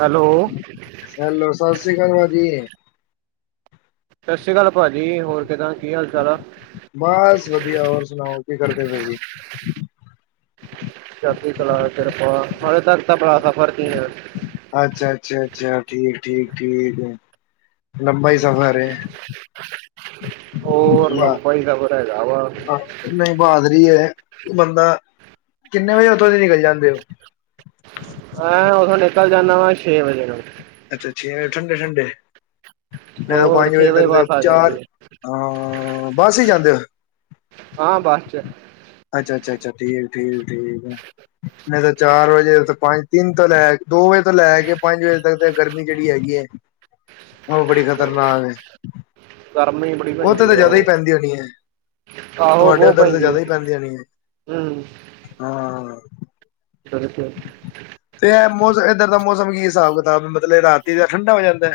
Hello. Hello, ਸਸ ਸ੍ਰੀ ਅਕਾਲ ਭਾਜੀ। ਸਤਿ ਸ਼੍ਰੀ ਅਕਾਲ ਭਾਜੀ। ਹੋਰ ਕਿਦਾਂ, ਕੀ ਹਾਲ ਚਾਲ ਆ? ਬਸ ਵਧੀਆ। ਹੋਰ ਸੁਣਾਓ ਕੀ ਕਰਦੇ ਪਏ ਸੀ? ਚੜਦੀ ਕਲਾ, ਕਿਰਪਾ। ਹਾਲੇ ਤੱਕ ਤਾਂ ਬੜਾ ਸਫ਼ਰ ਚ ਐ। ਅੱਛਾ, ਅੱਛਾ, ਅੱਛਾ। ਠੀਕ, ਠੀਕ, ਠੀਕ‌। ਲੰਬਾ ਈ ਸਫ਼ਰ ਏ। ਹੋਰ, ਲੰਬਾ ਹੀ ਸਫਰ ਹੈਗਾ ਵਾ। ਨਹੀਂ ਬਹਾਦਰੀ ਏ, ਬੰਦਾ ਕਿੰਨੇ ਵਜੇ ਉੱਥੋਂ ਦੀ ਨਿਕਲ ਜਾਂਦੇ ਓ? ਮੈਂ ਉਥੋਂ ਨਿਕਲ ਜਾਂਨਾ ਵਾ, ਛੇ ਵਜੇ ਨੂੰ। ਅੱਛਾ, ਛੇ ਵਜੇ ਠੰਡੇ- ਠੰਡੇ ਮੈਂ ਤਾਂ ਹੋਰ ਪੰਜ ਛੇ ਵਜੇ ਤੱਕ ਦੇ ਬੱਸ ਆ ਜਾਂਦੀ ਚਾਰ ਏ, ਹਾਂ ਬੱਸ ਚ ਜਾਂਦੇ ਹੋ? ਹਾਂ ਬੱਸ 'ਚ ਅੱਛਾ, ਅੱਛਾ, ਅੱਛਾ। ਠੀਕ, ਠੀਕ, ਠੀਕ ਆ। ਨਹੀਂ ਤਾਂ ਚਾਰ ਵਜੇ, ਪੰਜ, ਤਿੰਨ ਤੋਂ ਲੈ ਕੇ, ਦੋ ਵਜੇ ਤੋਂ ਲੈ ਕੇ, ਪੰਜ ਵਜੇ ਤੱਕ ਤਾਂ ਗਰਮੀ ਜਿਹੜੀ ਹੈਗੀ ਏ ਉਹ ਬੜੀ ਖ਼ਤਰਨਾਕ ਏ। ਗਰਮੀ ਬੜੀ ਉਥੇ ਪੈਂਦੀ ਤਾਂ ਆ ਜਿਆਦਾ ਹੀ ਉਹ। ਪੈਂਦੀ ਹੋਣੀ ਏ, ਆਹੋ ਤੁਹਾਡੇ ਬਹੁਤ ਉੱਧਰ ਤਾਂ ਜਿਆਦਾ ਹੀ ਪੈਂਦੀ ਹੋਣੀ। ਆ। ਹੂੰ ਹਾਂ ਬਿਲਕੁਲ, ਤੇ ਇਹ ਮੌਸਮ, ਏਧਰ ਦਾ ਮੌਸਮ ਕੀ ਹਿਸਾਬ- ਕਿਤਾਬ, ਮਤਲਬ ਰਾਤੀ ਦਾ ਠੰਡਾ ਹੋ ਜਾਂਦਾ।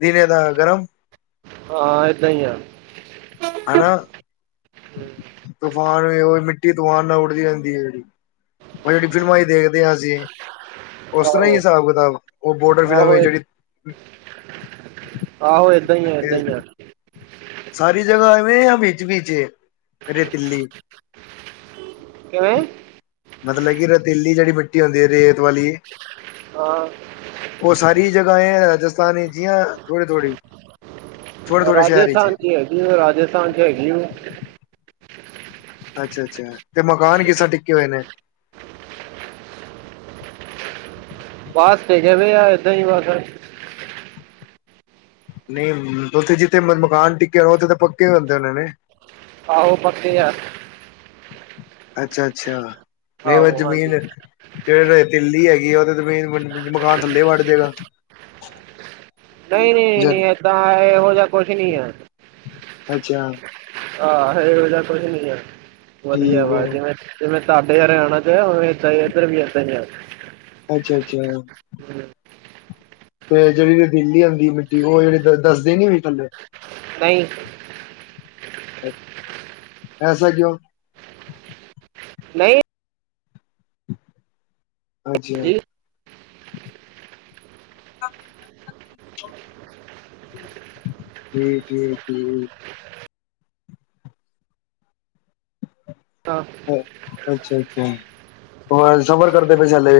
ਦਿਨੇ ਦਾ ਗਰਮ। ਹਾਂ, ਏਦਾਂ ਹੀ ਆ। ਹਨਾਂ। ਤੂਫਾਨ ਵੀ ਉਹ, ਮਿੱਟੀ ਤੂਫਾਨ ਨਾਲ ਉੱਡਦੀ ਰਹਿੰਦੀ ਹੈ ਜਿਹੜੀ। ਉਹ ਜਿਹੜੀ ਫਿਲਮਾਂ ਚ ਦੇਖਦੇ ਹਾਂ ਅਸੀਂ, ਉਸ ਤਰ੍ਹਾਂ ਆਹੋ, ਹੀ ਹਿਸਾਬ ਕਿਤਾਬ ਉਹ ਬੋਰਡਰ ਆਹੋ, ਫਿਲਮ ਜਿਹੜੀ ਆਹੋ, ਏਦਾਂ ਹੀ ਆ, ਏਦਾਂ ਹੀ ਜਿਹੜੀ ਆ। ਸਾਰੀ ਜਗ੍ਹਾ ਐਵੇਂ ਆ ਵਿਚ- ਵਿਚ ਰੇਤੀਲੀ? ਕਿਵੇਂ? ਮਤਲਬ ਕਿ ਰੇਤੀਲੀ ਜਿਹੜੀ ਮਿੱਟੀ ਹੁੰਦੀ ਆ, ਰੇਤ ਵਾਲੀ ਹਾਂ! ਉਹ ਸਾਰੀ ਜਗ੍ਹਾ ਐ ਰਾਜਸਥਾਨ ਵਿਚ ਹੀ ਜਾਂ ਥੋੜੀ- ਥੋੜ੍ਹੀ ਰਾਜਸਥਾਨ ਚ ਹੈਗੀ, ਉਹ ਰਾਜਸਥਾਨ ਚ ਹੈਗੀ ਏ। ਅੱਛਾ, ਅੱਛਾ ਤੇ ਮਕਾਨ ਕਿਸ ਤਰ੍ਹਾਂ ਟਿੱਕੇ ਹੋਏ ਨੇ? ਬਸ ਟਿਕੇ ਵੇ ਆ, ਏਦਾਂ ਹੀ ਬਸ। ਨਹੀਂ ਉੱਥੇ ਜਿੱਥੇ ਮਕਾਨ ਟਿੱਕੇ ਆ, ਉੱਥੇ ਤਾਂ ਪੱਕੇ ਹੁੰਦੇ ਹੋਣੇ ਨੇ। ਆਹੋ ਪੱਕੇ ਆ। ਅੱਛਾ, ਅੱਛਾ ਨਹੀਂ ਮਤਲੱਬ ਆਹੋ ਹਾਂਜੀ ਜਮੀਨ, ਜਿਹੜੇ ਰੇਤਿੱਲੀ ਹੈਗੀ ਆ, ਉਹਦੇ ਜਮੀਨ ਮਕਾਨ ਥੱਲੇ ਵੱੜ ਜਾਏਗਾ। ਨਹੀਂ, ਜ ਨਹੀਂ, ਨਹੀਂ ਏਦਾਂ, ਇਹੋ ਜਿਹਾ ਕੁਛ ਨਹੀਂ ਆ। ਅੱਛਾ। ਆਹ ਇਹੋ ਜਾ ਕੁਛ ਨੀ ਆ, ਵਧੀਆ ਠੀਕ ਵਾ ਹੈ ਜਿਵੇਂ ਜਿਵੇ ਤੁਹਾਡੇ ਹਰਿਆਣਾ ਚ ਆ, ਓਵੇਂ ਏਦਾ ਏਧਰ ਵੀ ਏਦਾ ਹੀ ਆ। ਅੱਛਾ, ਅੱਛਾ। ਹਮ, ਤੇ ਜਿਹੜੀ ਰੇਤੀਲੀ ਹੁੰਦੀ ਏ ਮਿੱਟੀ, ਉਹ ਜਿਹੜੀ ਧੱਸਦੀ ਨੀ ਵੀ ਥੱਲੇ? ਨਹੀਂ। ਅ ਐਸਾ ਕਿਉਂ? ਨਹੀਂ। ਅੱਛਾ। ਜੀ [inaudible] ਕੀ- ਕੀ, ਕੀ [unintelligible] ਅੱਛਾ- ਅੱਛਾ, ਹੋਰ ਸਫਰ ਕਰਦੇ ਪਏ ਸੀ ਹਲੇ?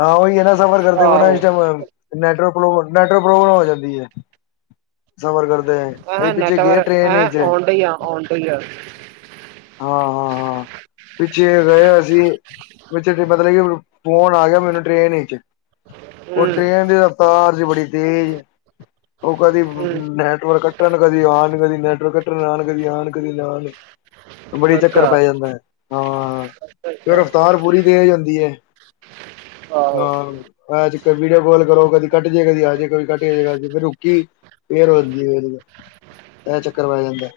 ਹਾਂ ਓਈ ਐ ਨਾ, ਸਫਰ ਕਰਦੇ ਪਏ ਨਾ ਇਸ ਆਹੋ ਟਾਈਮ ਨੈਟਵਰਕ, ਨੈਟਵਰਕ ਪ੍ਰੋਬਲਮ ਹੋ ਜਾਂਦੀ ਐ। ਸਫਰ ਕਰਦੇ। ਆ, ਹਾ ਪਿੱਛੇ ਗਏ ਨੈਟਵਰਕ ਟ੍ਰੇਨ ਆ, ਵਿੱਚ ਓਨਡਈ ਐ, ਓਨਡਈ ਐ। ਹਾਂ- ਹਾਂ, ਹਾਂ। ਪਿੱਛੇ ਗਏ, ਅਸੀ ਵਿੱਚ ਫੇਰ ਮਤਲਬ ਕਿ, ਫੋਨ ਆ ਗੇਆ ਮੈਨੂੰ ਟਰੇਨ ਇਚ ਓ ਹੂੰ ਟ੍ਰੇਨ ਦੀ ਰਫਤਾਰ ਸੀ, ਬੜੀ ਤੇਜ ਓ ਕਦੀ ਹੂੰ ਨੈਟਵਰਕ ਕੱਟਣ ਕਦੀ ਆਣ -ਕਦੀ ਨੈਟਵਰਕ ਕੱਟਣ ਕਦੀ ਆਣ, ਕਦੀ ਆਣ, ਕਦੀ ਨਾ ਆਣ। ਬੜੀ ਚੱਕਰ ਅੱਛਾ ਪੈ ਜਾਂਦਾ, ਹਾਂ, ਅੱਛਾ ਅੱਛਾ ਫੇਰ ਰਫਤਾਰ ਪੂਰੀ ਤੇਜ ਹੁੰਦੀ ਐ। ਆਹੋ। ਬਾਦ 'ਚ ਫੇਰ ਵੀਡੀਓ ਕਾੱਲ ਕਰੋ, ਕਦੀ ਕੱਟ ਜੇ ਕਦੀ ਆ ਜੇ, ਕਦੀ ਕੱਟ ਜੇ ਕਦੀ ਆ ਜੇ, ਫੇਰ ਰੁਕੀ। ਫੇਰ ਵੱਧਦੀ ਐ ਵਦੀਆ, ਐ ਚੱਕਰ ਪੈ ਜਾਂਦਾ।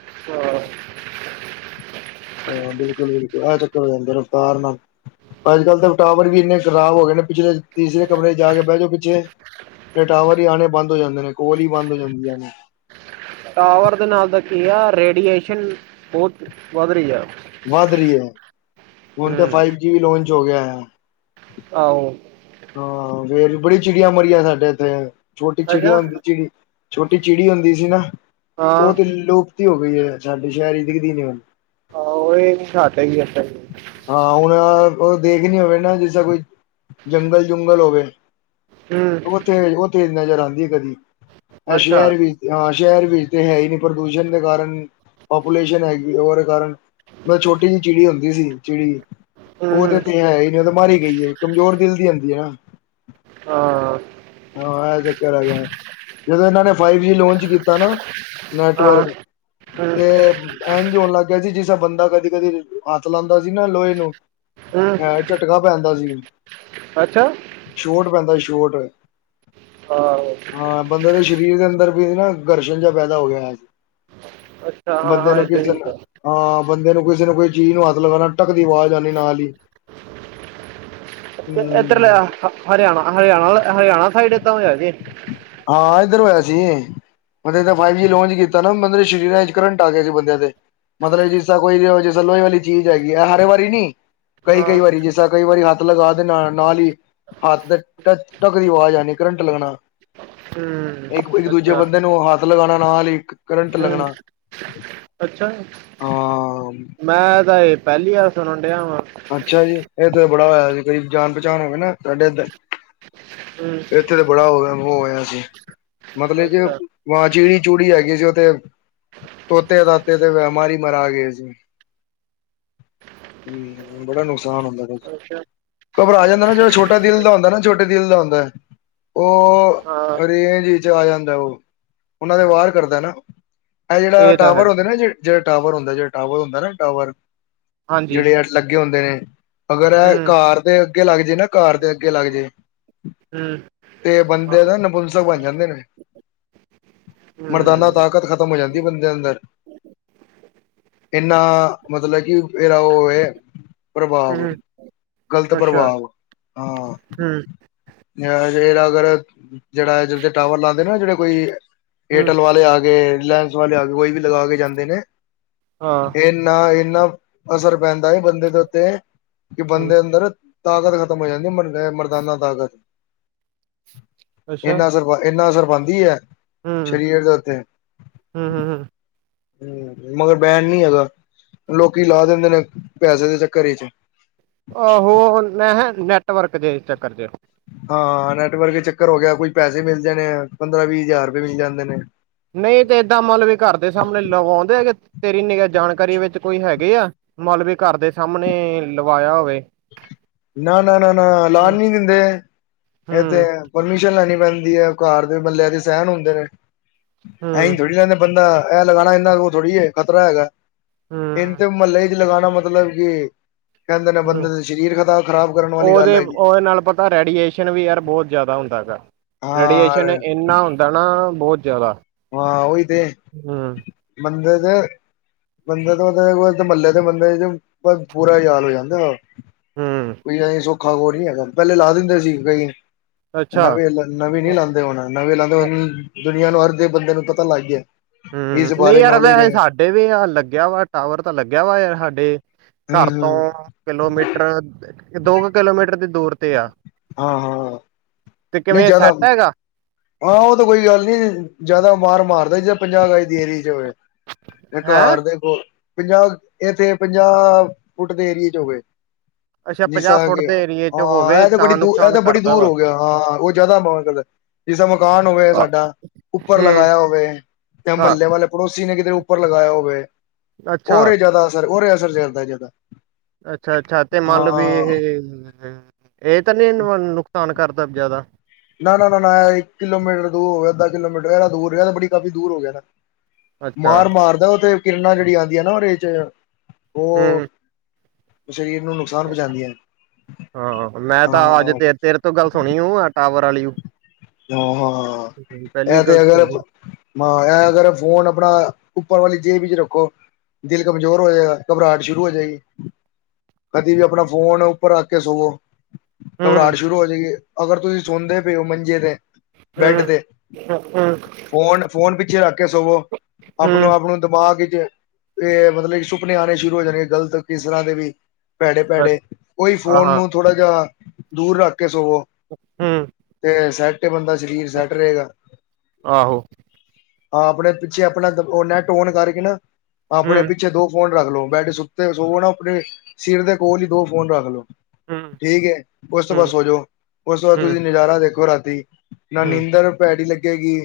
[inaudible] ਹਾਂ, ਬਿਲਕੁਲ -ਬਿਲਕੁਲ ਐ ਚੱਕਰ ਹੋ ਜਾਂਦਾ ਰਫਤਾਰ ਨਾਲ। ਅੱਜ -ਕੱਲ ਤਾਂ, ਟਾਵਰ ਵੀ ਇੰਨੇ ਖਰਾਬ ਹੋ ਗਏ ਨੇ, ਪਿਛਲੇ ਤੀਸਰੇ ਕਮਰੇ 'ਚ ਜਾ ਕੇ ਬੈਹ ਜਾਓ ਪਿੱਛੇ ਤੇ ਟਾਵਰ ਈ ਆਨੇ ਬੰਦ ਹੋ ਜਾਂਦੇ ਨੇ, ਕੌਲ ਈ ਬੰਦ ਹੋ ਜਾਂਦੀਆਂ ਨੇ। ਟਾਵਰ ਦੇ ਨਾਲ ਦਾ ਕੀ ਐ, ਰੇਡੀਏਸ਼ਨ ਬੌਤ ਵੱਧ ਰਈ ਐ। ਵੱਧ ਰਈ ਐ, ਹੁਨ ਤੇ ਫਾਈਵ ਜੀ ਲੋਂਚ ਹੋ ਗੇਆ ਐ। ਆਹੋ। ਹਾਂ, ਫੇਰ ਬੜੀ ਚਿੜੀਆਂ ਮਰੀਆਂ ਸਾਡੇ ਏਥੇ ਛੋਟੀ ਅੱਛਾ ਚਿੜੀਆਂ ਹੁੰਦੀ, ਚਿੜੀ ਛੋਟੀ ਚਿੜੀ ਹੁੰਦੀ ਸੀ ਨਾ, ਓ ਹਾਂ ਤੇ ਲੁਪਤ ਈ ਹੋ ਗਈ ਐ, ਸਾਡੇ ਸ਼ੈਹਰ ਦਿਖਦੀ ਨੀਂ ਹੁਨ। [unintelligible] ਹਾਂ, ਹੁਣ ਓ ਦੇਖਨੀ ਹੋਵੇ ਨਾ ਜਿਸ ਤਰਾਂ ਕੋਈ ਜੰਗਲ -ਜੁੰਗਲ ਹੋਵੇ। ਹੂੰ। ਓਥੇ- ਓਥੇ ਨਜਰ ਆਂਦੀ ਐ ਕਦੀ, ਐ ਅੱਛਾ ਸੈ਼ਹਰ ਵੀ ਹਾਂ, ਸੈ਼ਹਰ ਵਿੱਚ ਤੇ ਹੈ ਈ ਨੀਂ ਪ੍ਰਦੂਸ਼ਨ ਦੇ ਕਾਰਨ, ਪਾਪੂਲੇਸ਼ਨ ਹੈਗੀ ਓਦੇ ਕਾਰਨ ਬਸ ਛੋਟੀ ਜੀ ਚਿੜੀ ਹੁੰਦੀ ਸੀ, ਚਿੜੀ ਹੂੰ ਓ ਤੇ ਹੂੰ ਇੱਥੇ ਹੈ ਈ ਨੀਂ ਓ ਤੇ ਮਰ ਈ ਗਈ ਐ ਕਮਜੋਰ ਦਿਲ ਦੀ ਹੁੰਦੀ ਐ ਨਾ। ਹਾਂ ਹਾਂ ਐ ਚੱਕਰ ਹੈਗਾ, ਜਦੋਂ ਇਨਾਂ ਨੇ ਫਾਈਵ ਜੀ ਲੋਂਚ ਕੀਤਾ ਨਾ, ਨੈਟਵਰਕ ਹਾਂ ਤੇ, ਐੰਜ ਹੋਣ ਲੱਗ ਗੇਆ ਸੀ, ਜਿਸ ਤਰਾਂ ਬੰਦਾ ਕਦੀ- ਕਦੀ ਹੱਥ ਲਾਂਦਾ ਸੀ ਨਾ, ਲੋਏ ਨੂੰ ਹੂੰ ਐਂ, ਝਟਕਾ ਪੈਂਦਾ ਸੀ। ਅੱਛਾ? ਸੋ਼ਟ ਪੈਂਦਾ ਸੀ ਸੋ਼ਟ। ਹਾਂ। ਹਾਂ, ਬੰਦੇ ਦੇ ਸ਼ਰੀਰ ਦੇ ਅੰਦਰ ਵੀ ਨਾ, ਗਰਸ਼ਣ ਜੇਆ ਪੈਦਾ ਹੋ ਗੇਆ। ਅੱਛਾ ਹਾਂ ਬੰਦੇ ਹਾਂ ਨੂੰ ਇਦਾਂ ਕਿਸੇ ਹੀ ਨੂੰ, ਹੁੰਦਾ ਆ ਬੰਦੇ ਨੂੰ ਕਿਸੇ ਨੂੰ ਕੋਈ ਚੀਜ ਨੂੰ ਹੱਥ ਲਗਾਣਾ ਟੱਕ ਦੀ ਆਵਾਜ ਆਨੀ ਨਾਲ ਈ। ਏਧਰ ਹੂੰ ਲੇਆ ਹਰੇਆਣਾ, ਹਰੇਆਣਾ, ਹਰੇਆਣਾ ਸਾਈਡ ਐਦਾਂ ਹੋਏਆ ਸੀ? ਹਾਂ, ਇੱਧਰ ਹੋਏਆ ਸੀ। ਮਤਲਬ ਤਾਂ ਫਾਈਵ ਜੀ ਲਾਂਚ ਕੀਤਾ ਨਾ ਓਨੇ ਦੇ ਸ਼੍ਰੀ ਰਾਜ ਚ ਕਰੰਟ ਆ ਗਿਆ ਸੀ ਬੰਦਿਆਂ ਤੇ। ਮਤਲਬ ਜਿਸ ਤਰ੍ਹਾਂ ਕੋਈ ਵੀ [unintelligible] ਲੋਹੇ ਵਾਲੀ ਚੀਜ਼ ਹੈਗੀ ਐ ਹਰੇ ਵਾਰੀ ਨੀ। ਕਈ ਹਾਂ ਕਈ ਵਾਰੀ ਜਿਸ ਤਰ੍ਹਾਂ ਕਈ ਵਾਰੀ ਹੱਥ ਲਗਾ ਦੇ ਨਾਲ ਨਾਲ ਈ ਹੱਥ ਤੇ ਟਕ ਟਕ ਦੀ ਆਵਾਜ਼ ਆ ਕਰੰਟ ਲੱਗਣਾ। ਹੂੰ ਇੱਕ ਇੱਕ ਦੂਜੇ ਅੱਛਾ ਬੰਦੇ ਨੂੰ ਹੱਥ ਲਗਾਣਾ ਨਾਲ ਈ ਕਰੰਟ ਹੂੰ ਲੱਗਣਾ। ਅੱਛਾ, ਹਾਂ ਮੈਂ ਤਾਂ ਏ ਪਹਿਲੀ ਵਾਰ ਸੁਣਨ ਡਿਆ ਵਾ। ਅੱਛਾ ਜੀ, ਏ ਤੇ ਬੜਾ ਕੋਈ ਜਾਣ ਪਹਿਚਾਣ ਹੋਵੇ ਨਾ ਸਾਡੇ ਇੱਧਰ ਹੂੰ। ਇੱਥੇ ਤੇ ਬੜਾ ਓ ਓ ਹੋਇਆ ਸੀ। ਮਤਲਬ ਕਿ ਅੱਛਾ ਵਾਂ ਚਿੜੀ ਚੂੜੀ ਹੈਗੀ ਜੀ ਓਥੇ। ਤੋਤੇ ਤਾਤੇ ਤੇ ਬੈਮ ਈ ਮਰਾ ਗੇ ਸੀ। ਹੂੰ, ਬੜਾ ਨੁਕਸਾਨ ਹੁੰਦਾ ਪਿਆ ਸੀ। ਅੱਛਾ ਘਬਰਾ ਜਾਂਦਾ ਨਾ ਜਿਹੜਾ ਛੋਟੇ ਦਿਲ ਦਾ ਹੁੰਦਾ ਨਾ ਛੋਟੇ ਦਿਲ ਦਾ ਹੁੰਦਾ। ਓ ਹਾਂ ਰੇਂਜ ਵਿੱਚ ਆ ਜਾਂਦਾ ਓ ਉਹਨਾਂ ਤੇ ਵਾਰ ਕਰਦਾ ਨਾ। ਐ ਜਿਹੜਾ ਇਹ ਤਾਂ ਹੈ ਟਾਵਰ ਹੁੰਦੇ ਨਾ ਜ ਜਿਹੜੇ ਟਾਵਰ ਹੁੰਦਾ ਜਿਹੜਾ ਟਾਵਰ ਹੁੰਦਾ ਨਾ ਟਾਵਰ ਹਾਂਜੀ ਜਿਹੜੇ ਐ ਲੱਗੇ ਹੁੰਦੇ ਨੇ, ਅਗਰ ਏ ਹੂੰ ਘਰ ਦੇ ਅੱਗੇ ਲੱਗ ਜੇ ਨਾ ਘਰ ਦੇ ਅੱਗੇ ਲੱਗ ਜੇ। ਹੂੰ। ਏ ਬੰਦੇ ਹੂੰ ਦਾ ਨਪੁੰਸਕ ਬਣ ਜਾਂਦੇ ਨੇ। ਮਰਦਾਨਾ ਤਾਕਤ ਖ਼ਤਮ ਹੋ ਜਾਂਦੀ ਐ ਬੰਦੇ ਅੰਦਰ। ਇੰਨਾ ਮਤਲਬ ਕਿ ਏਦਾ ਓ ਐ, ਹੂੰ। ਗ਼ਲਤ ਅੱਛਾ ਪ੍ਰਭਾਵ ਹਾਂ! ਹੂੰ ਅ ਏ ਅਗਰ ਜਿਹੜਾ [unintelligible] ਟਾਵਰ ਲਾਂਦੇ ਨਾ ਜਿਹੜੇ ਕੋਈ, ਹੂੰ ਏਅਰਟੈਲ ਵਾਲੇ ਆ ਗਏ, ਰਿਲਾਇੰਸ ਵਾਲੇ ਆ ਗਏ, ਕੋਈ ਵੀ ਲਗਾ ਕੇ ਜਾਂਦੇ ਨੇ, ਹਾਂ ਏਨਾ ਏਨਾ ਅਸਰ ਪੈਂਦਾ ਏ ਬੰਦੇ ਦੇ ਉੱਤੇ, ਕਿ ਹੂੰ ਬੰਦੇ ਅੰਦਰ ਤਾਕਤ ਖਤਮ ਹੋ ਜਾਂਦੀ ਐ ਮ ਮਰਦਾਨਾ ਤਾਕਤ। ਅੱਛਾ ਐਨਾ ਅਸਰ, ਐਨਾ ਅਸਰ ਪਾਂਦੀ ਏ ਹੂੰ, ਸਰੀਰ ਦੇ ਉੱਤੇ। ਹੂੰ, ਹੂੰ, ਹੂੰ। ਹੂੰ, ਮਗਰ ਬੈਨ ਨੀ ਹੈਗਾ ਲੋਕੀ ਲਾ ਦਿੰਦੇ ਨੇ ਪੈਸੇ ਦੇ ਚੱਕਰ ਵਿੱਚ। ਆਹੋ! ਮੈਂ ਨੈਟਵਰਕ ਦੇ ਚੱਕਰ ਚ' ਹਾਂ, ਨੈਟਵਰਕ ਦੇ ਚੱਕਰ ਹੋ ਗਿਆ ਕੁਝ ਪੈਸੇ ਮਿਲ ਜਾਣੇ ਆ ਪੰਦਰਾਂ ਵੀਹ ਹਜ਼ਾਰ ਰੁਪਏ ਮਿਲ ਜਾਂਦੇ ਨੇ। ਨਹੀਂ ਤੇ ਏਦਾਂ ਮਤਲਬ ਵੀ ਘਰ ਦੇ ਸਾਹਮਣੇ ਲਵਾਉਂਦੇ ਹੈਗੇ ਤੇਰੀ ਨਿਗ੍ਹਾ ਜਾਣਕਾਰੀ ਵਿੱਚ ਕੋਈ ਹੈਗੇ ਆ। [unintelligible] ਕੇ ਘਰ ਦੇ ਸਾਹਮਣੇ ਲਵਾਇਆ ਹੋਵੇ। ਨਾ-ਨਾ, ਨਾ-ਨਾ ਲਾਨ ਹੂੰ, ਨੀ ਦਿੰਦੇ ਏ ਤੇ। ਹੂੰ, ਪਰਮਿਸ਼ਨ ਲੈਣੀ ਪੈਂਦੀ ਐ ਘਰ ਦੇ ਬੰਦਿਆਂ ਦੇ ਸੈਂਨ ਹੁੰਦੇ ਨੇ ਹੂੰ, ਐਈ ਥੋੜ੍ਹੀ ਲਾਂਦੇ ਬੰਦਾ ਐ ਲਗਾਣਾ ਏ ਨਾਂ ਓ ਥੋੜ੍ਹੀ ਐ ਖਤਰਾ ਹੈਗਾ ਹੂੰ, [unintelligible] ਮਹੱਲੇ ਲਗਾਣਾ ਮਤਲਬ ਕਿ ਕਹਿੰਦੇ ਨੇ ਬੰਦੇ ਦੇ ਸਰੀਰ ਖ਼ਰਾਬ ਕਰਨ ਵਾਲੀ ਗੱਲ ਓਦੇ ਹੈਗੀ ਓਦੇ ਨਾਲ ਪਤਾ ਰੇਡੀਏਸ਼ਨ ਵੀ ਯਾਰ ਬਹੁਤ ਜ਼ਿਆਦਾ ਹੁੰਦਾ ਹੈਗਾ। ਰੇਡੀਏਸ਼ਨ ਹਾਂ ਇੰਨਾ ਹੁੰਦਾ ਨਾ ਬੋ ਜ਼ਿਆਦਾ, ਹਾਂ, ਓਹੀ ਤੇ ਹੂੰ, ਬੰਦੇ ਤੇ ਬੰਦੇ ਤੋਂ ਮਹੱਲੇ ਦੇ ਬੰਦੇ [unintelligible] ਪੂਰਾ [unintelligible] ਹੋ ਜਾਂਦਾ ਓ। ਹੂੰ ਕੋਈ ਐ ਸੌਖਾ ਕੋ ਨੀ ਹੈਗਾ ਪਹਿਲੇ ਲਾ ਦਿੰਦੇ ਸੀ ਕਈ ਅੱਛਾ। ਐਨਾ ਵੀ ਨਵੀਂ ਨੀ ਲਾਂਦੇ ਹੁਨ ਨਵੀਂ ਲਾਂਦੇ ਹੁੰਦੇ ਦੁਨੀਆਂ ਨੂੰ ਹਰ ਦੇ ਬੰਦੇ ਨੂੰ ਪਤਾ ਲੱਗ ਜੇ। ਹੂੰ ਨਹੀਂ ਯਾਰ ਵੈਸੇ ਸਾ, ਡੇ ਵੀ ਆਹ ਲੱਗਿਆ ਵਾ ਟਾਵਰ ਤਾਂ ਲੱਗਿਆ ਵਾ ਯਾਰ ਸਾਡੇ ਹੂੰ ਘਰ ਹੂੰ ਤੋਂ, ਕਿਲੋਮੀਟਰ, ਦੋ ਕੁ ਕਿਲੋਮੀਟਰ ਦੀ ਦੂਰ ਤੇ ਆ। ਹਾਂ, ਹਾਂ। ਤੇ ਨਹੀਂ ਕਿਵੇਂ, ਜ਼ਿਆਦਾ ਸੈੱਟ ਹੈਗਾ? ਹਾਂ ਉਹ ਤਾਂ ਕੋਈ ਗੱਲ ਨੀ, ਜਿਆਦਾ ਮਾਰ ਮਾਰਦਾ, ਜੇ ਪੰਜਾਹ ਗਜ ਦੇ ਏਰੀਏ 'ਚ ਹੋਵੇ। ਹੈਂ ਘਰ ਦੇ ਕੋਲ, ਪੰਜਾਹ ਇੱਥੇ ਪੰਜਾਹ, ਫੁੱਟ ਦੇ ਏਰੀਏ 'ਚ ਹੋਵੇ। ਅੱਛਾ ਜਿਸ ਪੰਜਾਹ ਤਰ੍ਹਾਂ ਫੁੱਟ ਕਿ, ਦੇ ਏਰੀਏ ਚ ਹਾਂ ਹੋਵੇ ਇਹ ਤਾਂ ਬੜੀ ਦ, ਇਹ ਨੁਕਸਾਨ ਤਾਂ ਬੜੀ ਕਰਦਾ ਦੂਰ ਵਾ ਹੋ ਗਿਆ, ਹਾਂ ਉਹ ਜ਼ਿਆਦਾ ਮਾਰ ਕਰਦਾ। ਜਿਸ ਤਰ੍ਹਾਂ ਮਕਾਨ ਹੋਵੇ ਸਾਡਾ, ਉੱਪਰ ਹੂੰ ਲਗਾਇਆ ਹੋਵੇ ਜਾਂ ਹਾਂ ਮਹੱਲੇ ਵਾਲੇ ਪੜੋਸੀ ਨੇ, ਕਿਤੇ ਉੱਪਰ ਲਗਾਇਆ ਹੋਵੇ ਅੱਛਾ। ਉਹਰੇ ਜ਼ਿਆਦਾ ਅਸਰ, ਉਰੇ ਅਸਰ ਚੱਲਦਾ ਜ਼ਿਆਦਾ। ਅੱਛਾ-ਅੱਛਾ, ਤੇ ਮਤਲਬ ਹਾਂ ਇਹ ਇਹ ਤਾਂ ਨੀ, ਨੁਕਸਾਨ ਕਰਦਾ ਜ਼ਿਆਦਾ? ਨਾ, ਨਾ, ਨਾ ਇੱਕ ਕਿਲੋਮੀਟਰ ਦੂਰ ਹੋ ਗਿਆ, ਅੱਧਾ ਕਿਲੋਮੀਟਰ ਦੂਰ ਰਿਹਾ, ਬੜੀ- ਕਾਫੀ ਦੂਰ ਹੋ ਗਿਆ ਨਾ। ਅੱਛਾ ਮਾਰ ਮਾਰਦਾ ਉੱਥੇ, ਕਿਰਨਾਂ ਜਿਹੜੀ ਆਦੀਆਂ ਨਾ ਉਹਦੇ 'ਚ ਉਹ ਹੂੰ ਸ਼ਰੀਰ ਨੂੰ ਨੁਕਸਾਨ ਪਹੁੰਚਾਉਂਦੀਆਂ ਹਾਂ, ਮੈਂ ਹਾਂ ਤਾਂ ਅੱਜ ਤੇ ਤੇਰੇ ਤੋਂ ਗੱਲ ਸੁਣੀ ਊ, ਟਾਵਰ ਵਾਲੀ ਹਾਂ, ਹਾਂ ਪਹਿਲੀ ਇਹ ਤੇ ਗੱਲ ਅਗਰ ਸੁਣੀ ਹੂੰ ਮੈ ਅਗਰ ਫੋਨ ਆਪਣਾ, ਉੱਪਰ ਵਾਲੀ ਜੇਬ 'ਚ ਰੱਖੋ ਦਿਲ ਕਮਜ਼ੋਰ ਹੋ ਜਾਏਗਾ, ਘਬਰਾਹਟ ਸ਼ੁਰੂ ਹੋ ਜਾਏਗੀ। ਕਦੀ ਵੀ ਆਪਣਾ ਫੋਨ, ਉੱਪਰ ਰੱਖ ਕੇ ਸੋਵੋ ਘਬਰਾਟ ਸ਼ੁਰੂ ਹੋ ਜਾਏਗੀ, ਅਗਰ ਤੁਸੀਂ ਸੌਦੇ ਪਏ ਹੋ ਮੰਜੇ ਤੇ ਬੈਡ ਹੂੰ ਤੇ, ਹੂੰ ਫੋਨ, ਫੋਨ ਪਿੱਛੇ ਰੱਖ ਕੇ ਸੋਵੋ ਆਪਣਾ, ਹੂੰ ਆਪਣਾ ਦਿਮਾਗ 'ਚ ਇਹ ਮਤਲਬ, ਕਿ ਸੁਪਨੇ ਆਉਣੇ ਸ਼ੁਰੂ ਹੋ ਜਾਣੇਗੇ ਗਲਤ, ਕਿਸ ਤਰ੍ਹਾਂ ਦੇ ਵੀ ਭੈੜੇ-ਭੈੜੇ, ਔਹੀ ਹਾਂ ਫੋਨ ਹਾਂ ਨੂੰ ਥੋੜਾ ਜਿਹਾ ਦੂਰ ਰੱਖ ਕੇ ਸੋਵੋ। ਹੂ। ਤੇ ਸੈਟ ਏ ਬੰਦਾ, ਸਰੀਰ ਸੈਟ ਰਹੇਗਾ। ਆਹੋ ਆਪਣੇ ਪਿੱਛੇ ਆਪਣਾ ਉਹ ਨੈਟ ਓਨ ਕਰਕੇ ਨਾ, ਆਪਣੇ ਹੂੰ ਪਿੱਛੇ ਦੋ ਫੋਨ ਰੱਖ ਲਓ, ਬੈਡ ਸੁੱਤੇ ਸੋ ਨਾ ਆਪਣੇ ਸਿਰ ਦੇ ਕੋਲ ਹੀ, ਦੋ ਫੋਨ ਰੱਖ ਲਓ ਹੂੰ ਠੀਕ ਹੈ, ਉਸ ਤੋਂ ਬਾਅਦ ਹੂੰ ਸੋ ਜਾਉ, ਉਸ ਤੋਂ ਬਾਅਦ ਹੂੰ ਤੁਸੀਂ ਨਜ਼ਾਰਾ ਦੇਖੋ ਰਾਤੀ ਨਾ ਹੂੰ, ਨੀਂਦਰ ਭੈੜੀ ਲੱਗੇਗੀ,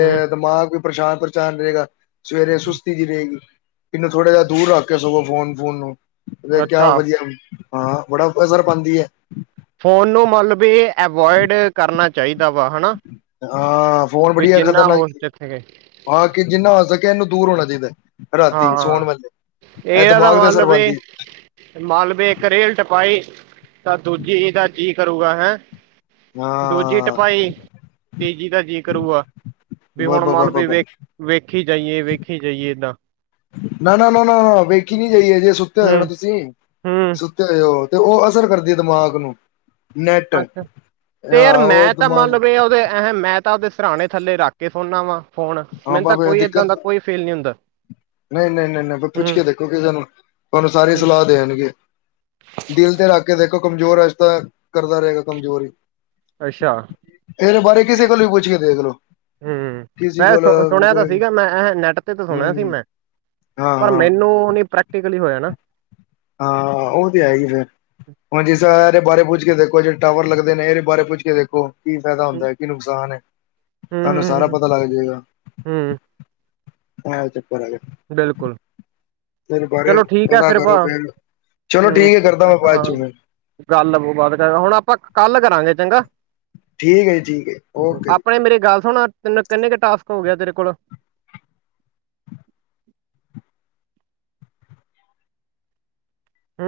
ਹੂੰ, ਦਿਮਾਗ ਵੀ ਪਰੇਸ਼ਾਨ- ਪਰੇਸ਼ਾਨ ਰਹੇਗਾ। ਸਵੇਰੇ ਹੂੰ, ਸੁਸਤੀ 'ਜ ਰਹੇਗੀ, ਇਹਨੂੰ ਥੋੜ੍ਹਾ ਜਿਹਾ ਦੂਰ ਰੱਖ ਕੇ ਸੌਵੌ, ਫੋਨ ਫੂਨ ਨੂੰ ਕਿਆ ਅੱਛਾ ਵਧੀਆ, ਹਾਂ, ਬੜਾ ਅਸਰ ਪਾਉਂਦੀ ਏ। ਫ਼ੋਨ ਨੂੰ, ਮਤਲਬ ਵੀ ਐਵੋਇਡ ਕਰਨਾ ਚਾਹੀਦਾ ਵਾ, ਹਨਾ, ਹਾਂ ਫੋਨ ਵੀ ਬੜੀ ਜਿੰਨਾ ਖਤਰਨਾਕ ਹੋਰ ਬਚੇ ਹਾਂ ਕਿ ਜਿੰਨਾ ਹੋ ਸਕੇ, ਇਹਨੂੰ ਦੂਰ ਹੋਣਾ ਚਾਹੀਦਾ। ਰਾਤੀ ਸੋਣ ਹਾਂ ਵੇਲੇ, ਇਹ ਦਿਮਾਗ ਤੇ ਅਸਰ ਪਾਉਂਦੀ ਏ। ਮਾਲਵੇ ਕਰੇਲ ਟਪਾਈ, ਤਾਂ ਦੂਜੀਦਾ ਜੀ ਕਰੂਗਾ, ਹੈਂ। ਦੂਜੀ ਹਾਂ ਟਪਾਈ, ਤੀਜੀ ਦਾ ਜੀ ਕਰਰੂਗਾ। ਵੀ ਬ ਹੁਣ ਬ ਮੰਨ ਬ ਵੀ, ਬ ਵੇਖ ਵੇਖੀ ਜਾਈਏ, ਵੇਖੀ ਜਾਈਏ ਏਦਾਂ ਨਾ, ਨਾ, ਨਾ, ਨਾ, ਨਾ ਵੇਖੀ ਨੀ ਜਾਹੀਏ, ਜੇ ਸੁੱਤੇ ਹੋ ਨਾ ਹੂੰ, ਤੁਸੀਂ ਹੂੰ, ਸੁੱਤੇ ਹੋਏ ਹੋ, ਉਹ ਅਸਰ ਕਰਦੀ ਦਿਮਾਗ ਨੂੰ ਨੈਟ ਅੱਛਾ, ਤੇ ਉਹ ਮੈਂ ਤਾਂ ਮੰਨ ਦਿਮਾਗ ਲੳ ਇਹ ਉਹਦੇ ਐ ਮੈਂ ਤਾਂ, ਉਹਦੇ ਸਰਾਣੇ ਥੱਲੇ ਰੱਖ ਕੇ ਸੋਨਾ ਵਾ ਫੋਨ, ਹਾਂ ਮੈਨੂੰ ਤਾਂ ਬਾਬਾ ਕੋਈ ਏਦਾਂ ਦਿੱਕਤ ਦਾ ਕੋਈ ਫੀਲ ਨੀ ਹੁੰਦਾ। ਨਹੀਂ, ਨਹੀਂ, ਨਹੀਂ, ਨਹੀਂ ਪੁੱਛ ਹੂੰ, ਕੇ ਦੇਖੋ ਕਿਸੇਨੂੰ, ਤੁਹਾਨੂੰ ਸਾਰੇ ਹੂੰ, ਸਲਾਹ ਦੇਣਗੇ। ਦਿਲ ਤੇ ਰੱਖ ਕੇ ਦੇਖੋ ਕਮਜ਼ੋਰ, ਅੱਜ ਤਾਂ ਕਰਦਾ ਰਹੇਗਾ ਕਮਜ਼ੋਰ ਹੀ। ਅੱਛਾ। ਇਹਦੇ ਬਾਰੇ ਕਿਸੇ ਕੋਲ ਵੀ ਪੁੱਛ ਕੇ ਦੇਖ ਲੋ। ਹ ਕਿਸੇ ਏ ਕੋਲ ਸ ਸੁਣਿਆ ਕੋਈ ਤਾਂ ਸੀਗਾ ਮੈਂ ਇਹ ਨੈਟ ਤੇ ਤਾਂ ਸੁਣਿਆ ਸੀ ਹਮ ਮੈਂ ਹਾਂ ਪਰ ਹਾਂ ਮੈਨੂੰ ਨੀ ਪ੍ਰੈਕਟੀਕਲੀ ਹੋਇਆ ਨਾ ਹਾਂ ਉਹ ਤੇ ਹੈ ਹੀ ਫਿਰ। ਹਾਂ ਜਿਸ ਤਰਹਾ ਇਹਰੇ ਬਾਰੇ ਪੁੱਛ ਕੇ ਦੇਖੋ ਜੇਹੜੇ ਟਾਵਰ ਲਗਦੇ ਨੇ ਇਹਦੇ ਬਾਰੇ ਪੁੱਛ ਕੇ ਦੇਖੋ ਕੀ ਫਾਇਦਾ ਹੂੰ, ਹੁੰਦਾ ਕੀ ਨੁਕਸਾਨ ਏ ਤੁਹਾਨੂੰ ਸਾਰਾ ਹੂੰ, ਪਤਾ ਲੱਗ ਜਾਏਗਾ। ਹੂੰ, ਹਾਂ ਚਪਰਗੇ। ਬਿਲਕੁਲ। ਚਲੋ ਠੀਕ ਆ ਪਤਾ ਫਿਰ ਵਾ ਕਰੋ ਚਲੋ ਹੁ ਠੀਕ ਹੈ ਕਰਦਾ ਮੈਂ ਬਾਅਦ ਹਾਂ ਚ ਫਿਰ ਗੱਲ ਬਾਤ ਕਰ ਹੁਣ ਆਪਾਂ ਕੱਲ ਕਰਾਂਗੇ ਚੰਗਾ। ਠੀਕ ਹੈ ਜੀ ਠੀਕ ਹੈ ਹ ਓਕੇ ਜੀ ਆਪਣੇ ਮੇਰੀ ਗੱਲ ਸੁਣ ਤੈਨੂੰ ਕਿੰਨੇ ਕੁ ਟਾਸਕ ਹੋ ਗਿਆ ਤੇਰੇ ਕੋਲ। ਹੁ